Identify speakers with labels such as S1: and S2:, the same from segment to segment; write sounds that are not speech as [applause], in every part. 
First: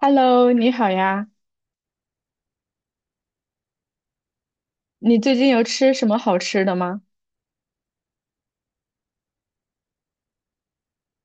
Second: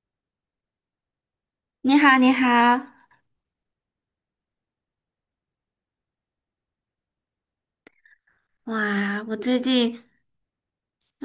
S1: Hello，你好呀，
S2: 你好，你好，
S1: 你最近有吃什么好吃的吗？
S2: 哇！我最近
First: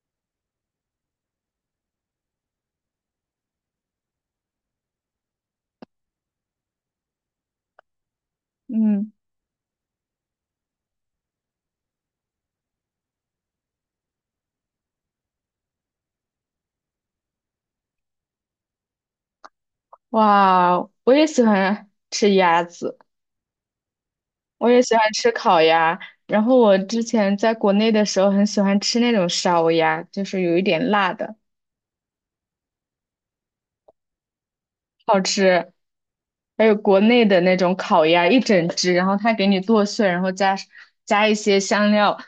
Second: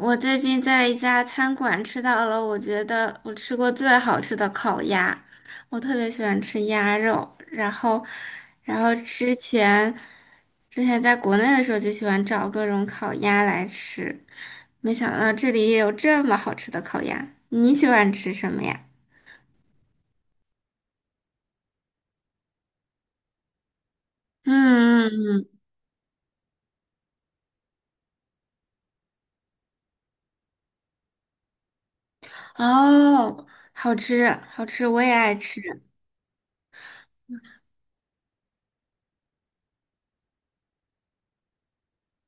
S2: 我最近在一家餐馆吃到了，我觉得我吃过最好吃的烤鸭。我特别喜欢吃鸭肉，然后
S1: 嗯，
S2: 之前在国内的时候就喜欢找各种烤鸭来吃，没想到这里也有这么好吃的烤鸭。你喜欢吃什么呀？
S1: 哇，我也喜欢吃鸭子，我也喜欢吃
S2: 嗯，
S1: 烤鸭。然后我之前在国内的时候很喜欢吃那种烧鸭，就是有一点辣的，
S2: 哦，好吃，好吃，我也
S1: 好
S2: 爱吃。
S1: 吃。还有国内的那种烤鸭，一整只，然后它给你剁碎，然后加一些香料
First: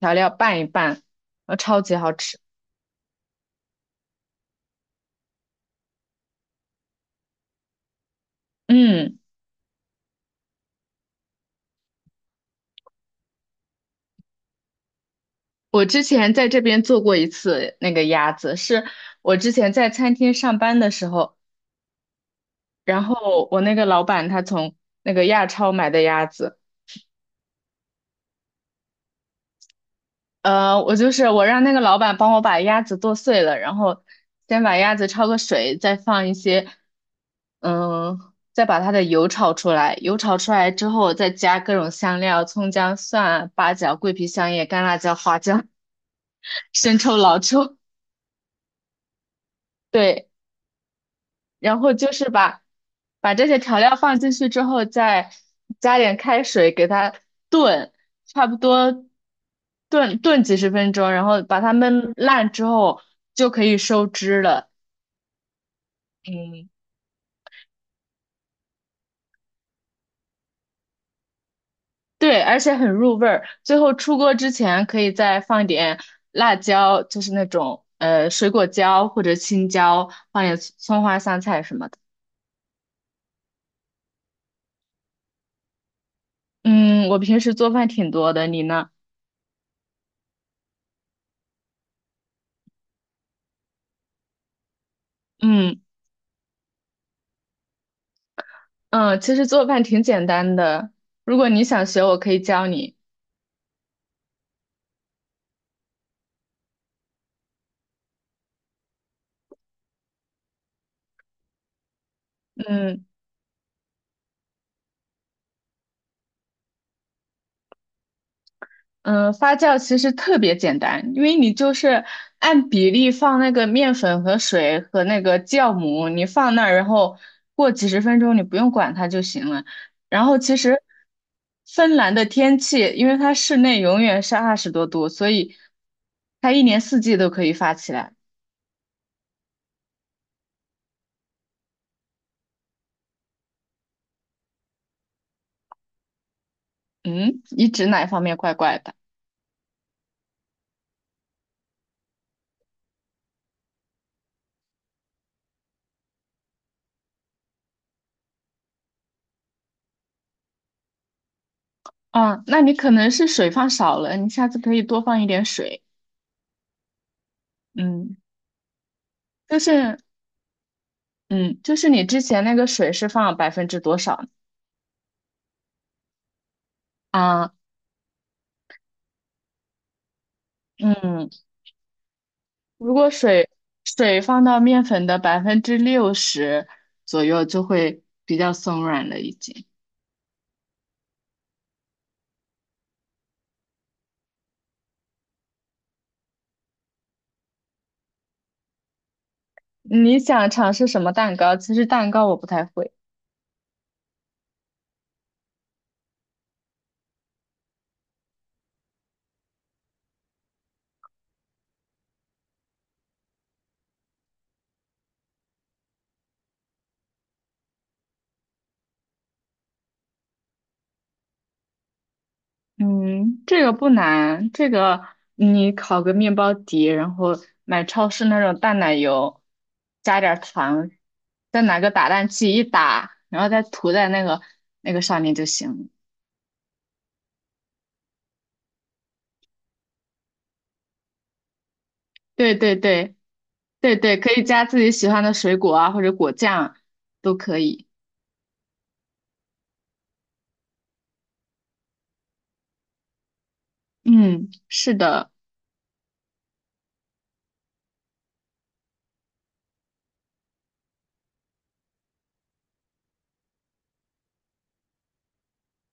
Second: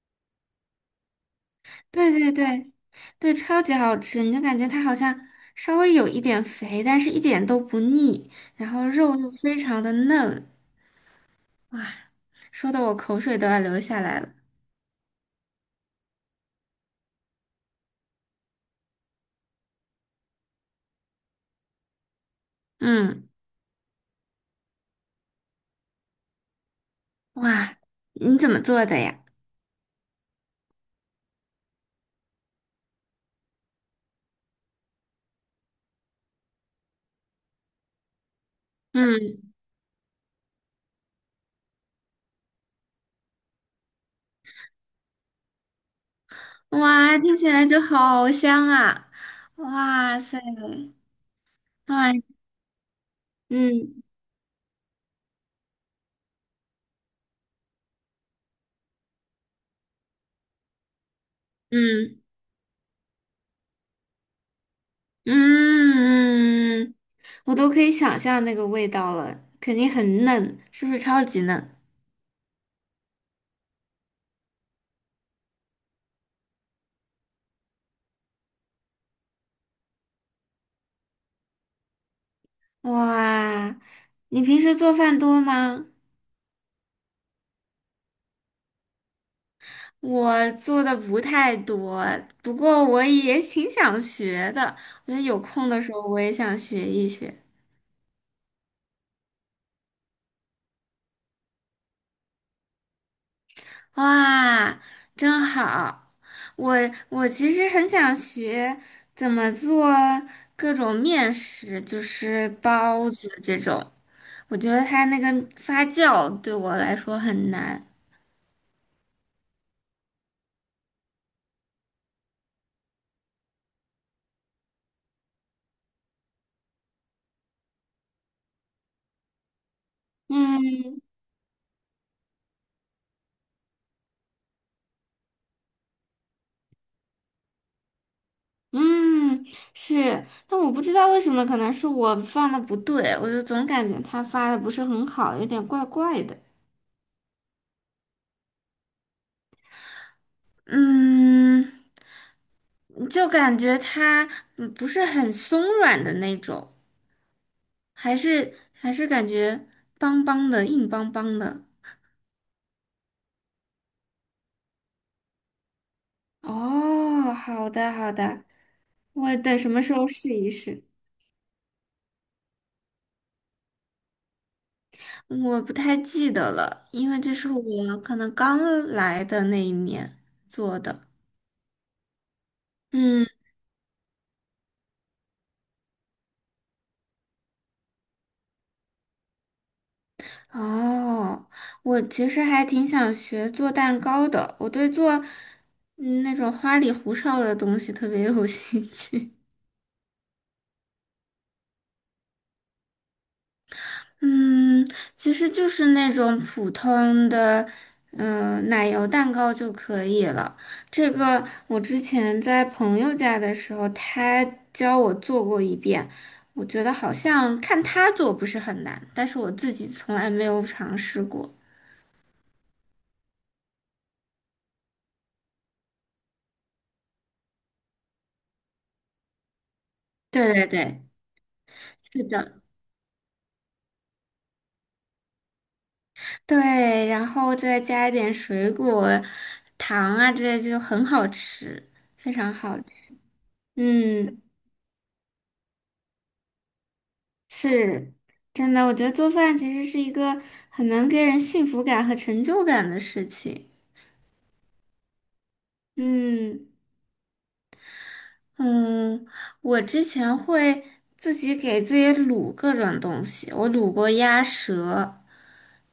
S1: 调料拌一拌，超级好
S2: 对对
S1: 吃。
S2: 对对，超级好吃，你就感觉它好像稍微有一点肥，但是一点都不腻，然后肉
S1: 嗯。
S2: 又非常的嫩，哇，说的我口水都要流下来了。
S1: 我之前在这边做过一次那个鸭子，是我之前在餐厅上班的时候，然
S2: 嗯，
S1: 后我那个老板他从那个亚超买的鸭子。
S2: 哇，你怎么做的呀？
S1: 我就是我让那个老板帮我把鸭子剁碎了，然后先把鸭子焯个水，再放一些，嗯，再把它的油
S2: 嗯，
S1: 炒出来，油炒出来之后再加各种香料，葱姜蒜啊、八角、桂皮、香叶、干辣椒、花椒、[laughs] 生抽、
S2: 哇，听
S1: 老
S2: 起来
S1: 抽。
S2: 就好香啊！哇
S1: 对，
S2: 塞，
S1: 然后
S2: 哇，
S1: 就是把这些调料
S2: 嗯
S1: 放进去之后，再加点开水给它炖，差不多炖炖几十分钟，然后把它焖
S2: 嗯
S1: 烂之后就可以收汁了。嗯，
S2: 嗯，我都可以想象那个味道了，肯定很嫩，是不是超级嫩？
S1: 对，而且很入味儿。最后出锅之前可以再放点辣椒，就是那种水果椒或者青椒，放点葱花、香菜什么的。
S2: 哇，你平时做饭多吗？
S1: 嗯，我平时做饭挺多的，你呢？
S2: 我做的不太多，不过我也挺想学的。我觉得有空
S1: 嗯。
S2: 的时候我也想学一学。
S1: 嗯，其实做饭挺简单的，如果你想学，我可以教你。
S2: 哇，真好！我我其实很想学怎么做各种面食，就是
S1: 嗯
S2: 包子这种。我觉得它那个发酵对我来说很难。
S1: 嗯，发酵其实特别简单，因为你就是按比例放那个面粉和水和那个酵母，你放那儿，然后过几十分钟，你不用管它就行了。然后其实
S2: 嗯。
S1: 芬兰的天气，因为它室内永远是20多度，所以它一年四季都可以发起来。
S2: 嗯，是，但我不知道为什么，可能是我放的不对，我就总感觉他发的不是很好，有点怪怪的。
S1: 嗯，你指哪方面怪怪的？
S2: 嗯，就感觉它不是很松软的那种，还是感觉邦邦的，硬邦邦的。
S1: 啊，那你可能是水放少了，你下次可以多放一点水。
S2: 哦，好的好
S1: 嗯，
S2: 的，我等
S1: 就
S2: 什么时
S1: 是
S2: 候试一试。
S1: 嗯，就是你之前那个水是放百分之多少
S2: 我不太记得了，因为这是
S1: 啊？
S2: 我可能刚来的那一年做的。
S1: 嗯，如果
S2: 嗯。
S1: 水放到面粉的60%左右，就会比较松软了已经。
S2: 哦，我其实还挺想学做蛋糕的，我对做那种花里胡哨的东西特别有 [laughs] 兴趣。
S1: 你想尝试什么蛋糕？其实蛋糕我不太会。
S2: 嗯，其实就是那种普通的，奶油蛋糕就可以了。这个我之前在朋友家的时候，他教我做过一遍，我觉得好像看他做不是很难，但是我自己从来没有尝试过。
S1: 嗯，这个不难，这个你烤个面包底，然后买超市那种淡奶油，加点儿
S2: 对对
S1: 糖，
S2: 对，
S1: 再拿个打
S2: 是
S1: 蛋器
S2: 的。
S1: 一打，然后再涂在那个上面就行了。
S2: 对，然后再加一点水果、糖啊之类，就很好吃，非常
S1: 对对
S2: 好
S1: 对
S2: 吃。
S1: 对对，可
S2: 嗯，
S1: 以加自己喜欢的水果啊，或者果酱都可以。
S2: 是真的，我觉得做饭其实是一个很能给人幸福感和成就感的事情。
S1: 嗯，是的，
S2: 嗯嗯，我之前会自己给自己卤各种东西，我卤过鸭舌，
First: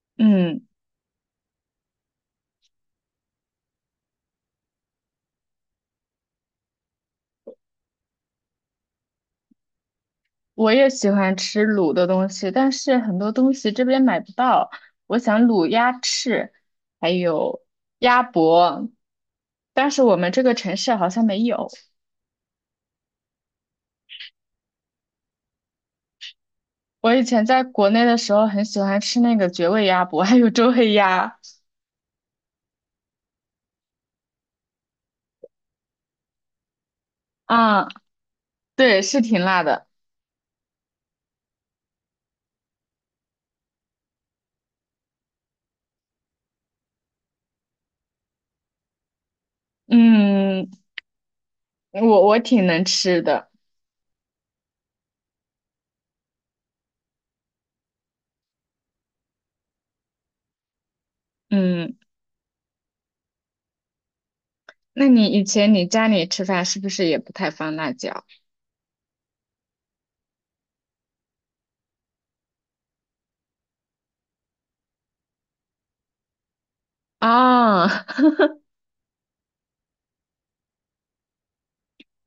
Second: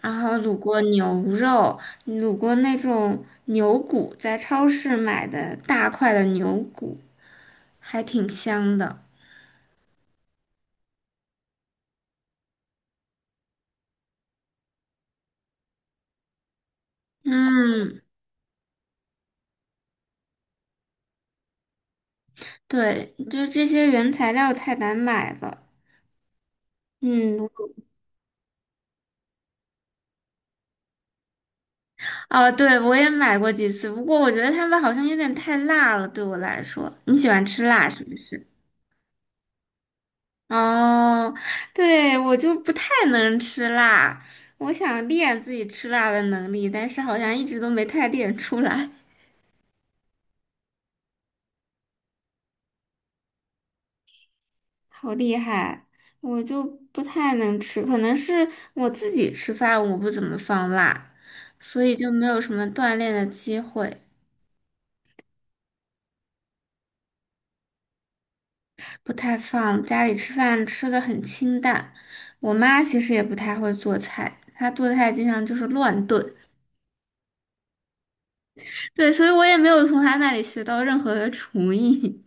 S2: 然后卤
S1: 嗯。
S2: 过牛肉，卤过那种牛骨，在超市买的大块的牛骨。还挺香的。
S1: 我也喜欢吃卤的东西，但是很多东西这边买不到。我想卤鸭翅，还有
S2: 嗯，
S1: 鸭脖，但是我们这个城市好像没有。
S2: 对，就这些原材料太难买了。
S1: 我以
S2: 嗯，
S1: 前在国内的时候很喜欢吃那个绝味鸭脖，[laughs] 还有周黑鸭。
S2: 哦，对，我也买过几次，不过我觉得他们好像有点太辣了，对我来说。你喜欢吃
S1: 啊，
S2: 辣是不是？
S1: 对，是挺辣的。
S2: 哦，对，我就不太能吃辣，我想练自己吃辣的能力，但是好像一直都没太练出来。
S1: 嗯，我挺能吃的。
S2: 好厉害，我就不太能吃，可能是我自己吃饭我不怎么放辣，所以
S1: 嗯，
S2: 就没有什么锻炼的机会，
S1: 那你以前你家里吃饭是不是也不太放辣椒
S2: 不太放。家里吃饭吃的很清淡，我妈其实也不太会做菜，她做菜经常就是乱炖，
S1: 啊？[laughs]
S2: 对，所以我也没有从她那里学到任何的厨艺。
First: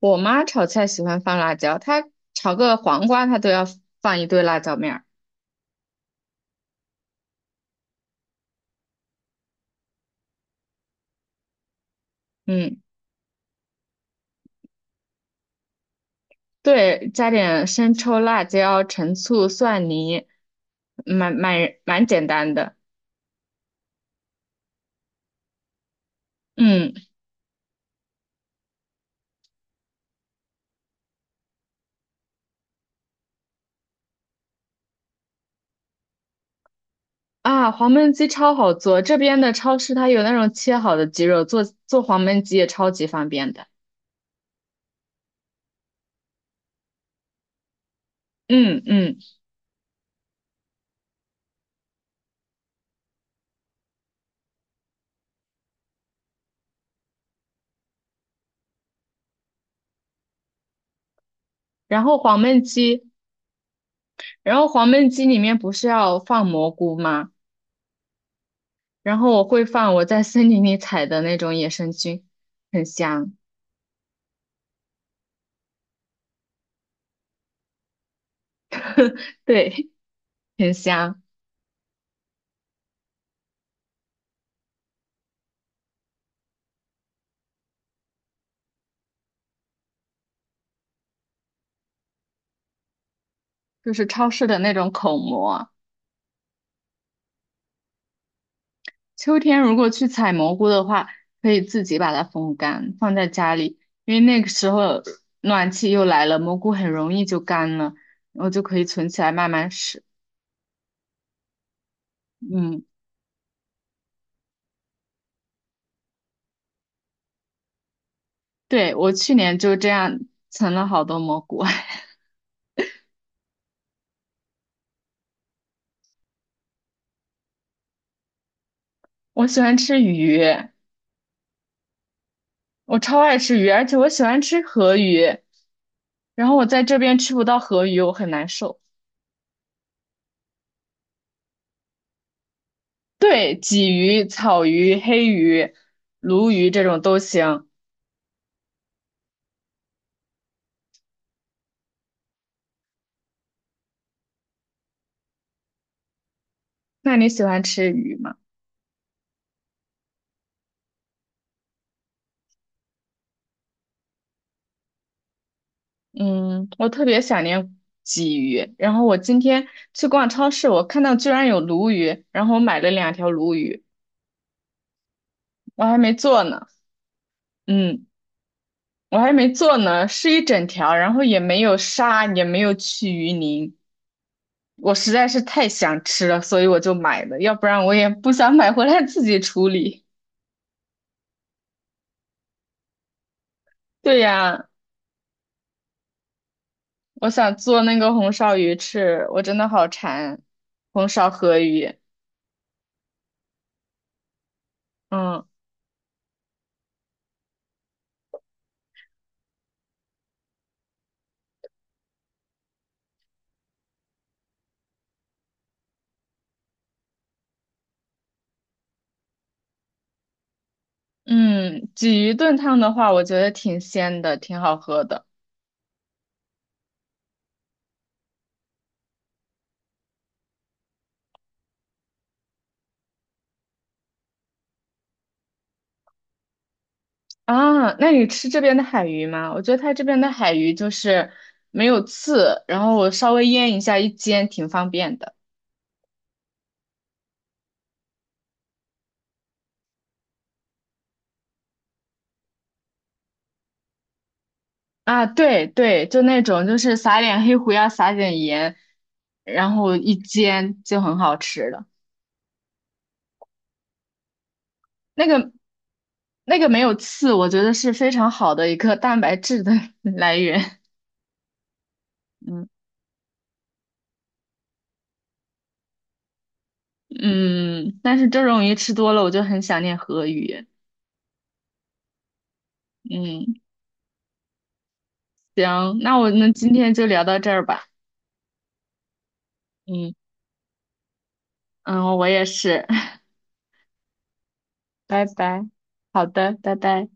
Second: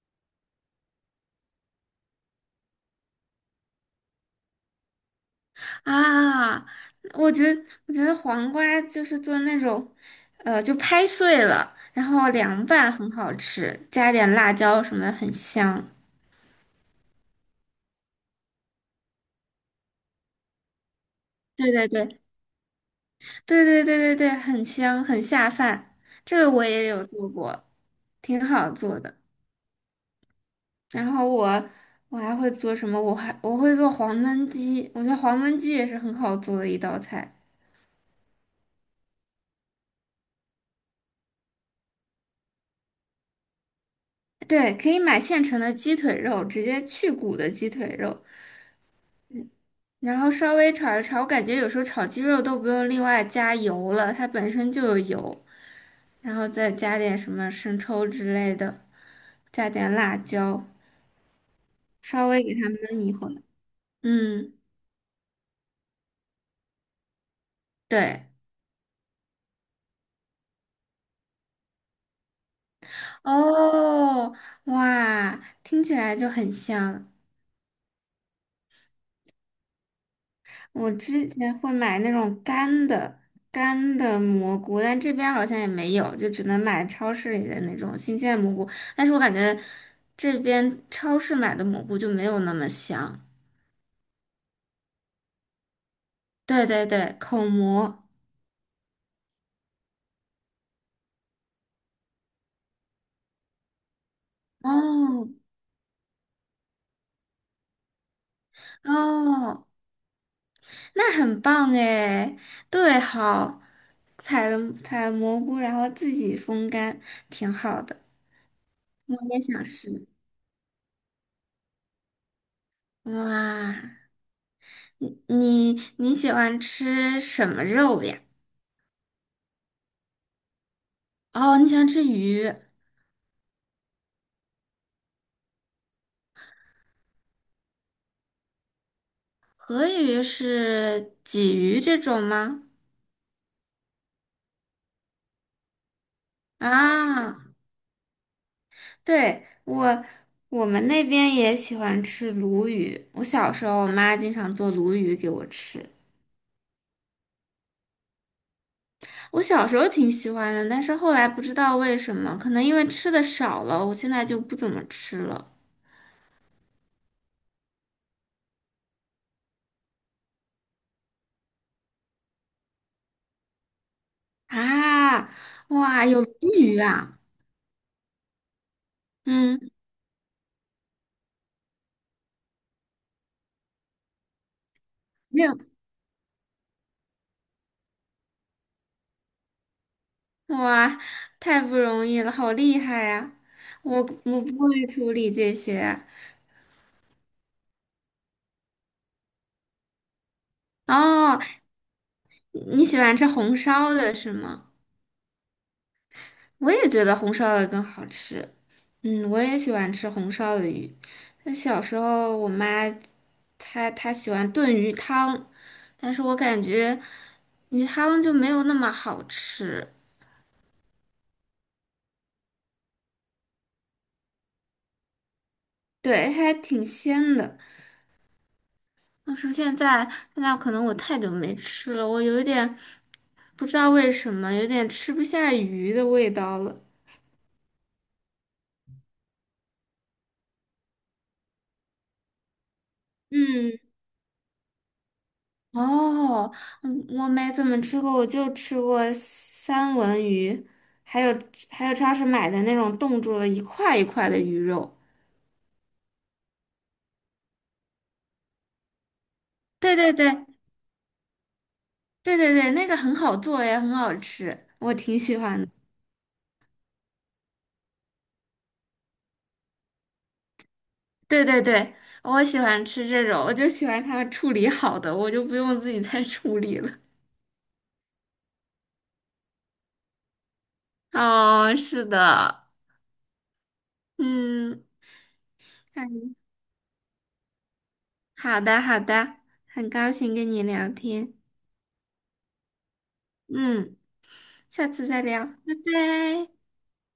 S1: 我妈炒菜喜欢放辣椒，她炒个黄瓜，她都要放一堆辣椒面儿。
S2: 啊，我觉得黄瓜就是做那种，就拍碎了，然后凉
S1: 嗯，
S2: 拌很好吃，加点辣椒什么的很香。
S1: 对，加点生抽、辣椒、陈醋、蒜泥，蛮
S2: 对
S1: 蛮
S2: 对
S1: 蛮
S2: 对
S1: 简单的。
S2: 对对对对对，很香很下饭，这个我也
S1: 嗯
S2: 有做过，挺好做的。然后我还会做什么？我会做黄焖鸡，我觉得黄焖鸡也是很好做的一道菜。
S1: 啊，黄焖鸡超好做，这边的超市它有那种切好的鸡肉，做做黄焖鸡也超级方便的。
S2: 对，可以买现成的鸡腿肉，直接去骨的鸡腿肉。
S1: 嗯嗯，
S2: 然后稍微炒一炒，我感觉有时候炒鸡肉都不用另外加油了，它本身就有油，然后再加点什么生抽之类的，加点辣椒，
S1: 然后
S2: 稍
S1: 黄
S2: 微给
S1: 焖
S2: 它焖
S1: 鸡，
S2: 一会儿。嗯，
S1: 然后黄焖鸡里面不是要放蘑菇吗？
S2: 对，
S1: 然后我会放我在森林里采的那种野生菌，很香。
S2: 哦，哇，听起来就很香。
S1: 对。挺
S2: 我
S1: 香，
S2: 之前会买那种干的蘑菇，但这边好像也没有，就只能买超市里的那种新鲜蘑菇。但是我感觉这边超市买的蘑菇就没有那么香。
S1: 就是超市的那种口蘑。
S2: 对对对，口蘑。
S1: 秋天如果去采蘑菇的话，可以自己把它风干，放在家里，因为那个时候
S2: 哦
S1: 暖气又来了，蘑菇很容易就干了，然后就可以存起来慢
S2: 哦，
S1: 慢吃。
S2: 那很棒哎！
S1: 嗯，
S2: 对，好，采了蘑菇，然后自己风干，挺好的。
S1: 对，我
S2: 我
S1: 去
S2: 也
S1: 年
S2: 想
S1: 就这
S2: 吃。
S1: 样存了好多蘑菇。[laughs]
S2: 哇，你喜欢吃什么肉呀？
S1: 我喜欢吃鱼，
S2: 哦，你喜欢吃鱼，
S1: 我超爱吃鱼，而且我喜欢吃河鱼，然后我在这边吃不到河鱼，我很难受。
S2: 河鱼是鲫鱼这种吗？
S1: 对，鲫鱼、草鱼、黑鱼、鲈鱼这种都
S2: 啊，
S1: 行。
S2: 对，我们那边也喜欢吃鲈鱼。我小时候，我妈经常做鲈鱼给我吃。
S1: 那你喜欢吃鱼吗？
S2: 我小时候挺喜欢的，但是后来不知道为什么，可能因为吃的少了，我现在就不怎么吃了。
S1: 嗯，我特别想念鲫鱼。然后我今天去逛超市，我看到居然有鲈鱼，然后我买了两条鲈鱼，
S2: 啊，
S1: 我还
S2: 哇，
S1: 没
S2: 有鲈
S1: 做呢。
S2: 鱼啊！
S1: 嗯，我还没
S2: 嗯，
S1: 做呢，是一整条，然后也没有杀，也没有去鱼鳞。我实在是
S2: 没有，
S1: 太想吃了，所以我就买了，要不然我也不想买回来自己处理。
S2: 哇，太不容易了，好厉害呀、我
S1: 对
S2: 我不
S1: 呀，
S2: 会处理这些。
S1: 我想做那个红烧鱼吃，我真的好馋红烧
S2: 哦，
S1: 河鱼。
S2: 你喜欢吃红烧的是吗？
S1: 嗯。
S2: 我也觉得红烧的更好吃。嗯，我也喜欢吃红烧的鱼。那小时候我妈她喜欢炖鱼汤，但是我感觉鱼汤就没有那么好吃，
S1: 嗯，鲫鱼炖汤的话，我觉得挺鲜的，挺好喝的
S2: 对，还挺鲜的。但是现在可能我太久没吃了，我有一点不知道为什么，有点吃不下鱼的味道了。
S1: 啊。那你吃这边的海鱼吗？我觉得它这边的海鱼就是没有刺，然后我稍微腌
S2: 嗯，
S1: 一下一煎，挺方便的
S2: 哦，嗯，我没怎么吃过，我就吃过三文鱼，还有还有超市买的那种冻住了一块一块的鱼肉。
S1: 啊。对对，就那种就是撒点黑胡椒，撒点盐，然
S2: 对
S1: 后
S2: 对
S1: 一
S2: 对
S1: 煎就很好吃了。
S2: 对对对，那个很好做也很好吃，我挺
S1: 那
S2: 喜
S1: 个
S2: 欢的
S1: 那个没有刺，我觉得是非常好的一个蛋白质的 [laughs] 来源。
S2: 对对对，我喜
S1: 嗯
S2: 欢吃这种，我就喜欢它们处理好的，我就不用自己再 [laughs] 处理了。
S1: 嗯，但是这种鱼吃多了，我就很想念河鱼。
S2: 哦，是的，
S1: 嗯。
S2: 嗯，
S1: 行，那我
S2: 嗯
S1: 们今天就聊到这儿吧。
S2: 好的好的，很高
S1: 嗯
S2: 兴跟你聊天，
S1: 嗯，我也是，[laughs]
S2: 嗯，下次再
S1: 拜
S2: 聊，
S1: 拜。
S2: 拜
S1: 好
S2: 拜。
S1: 的，拜拜。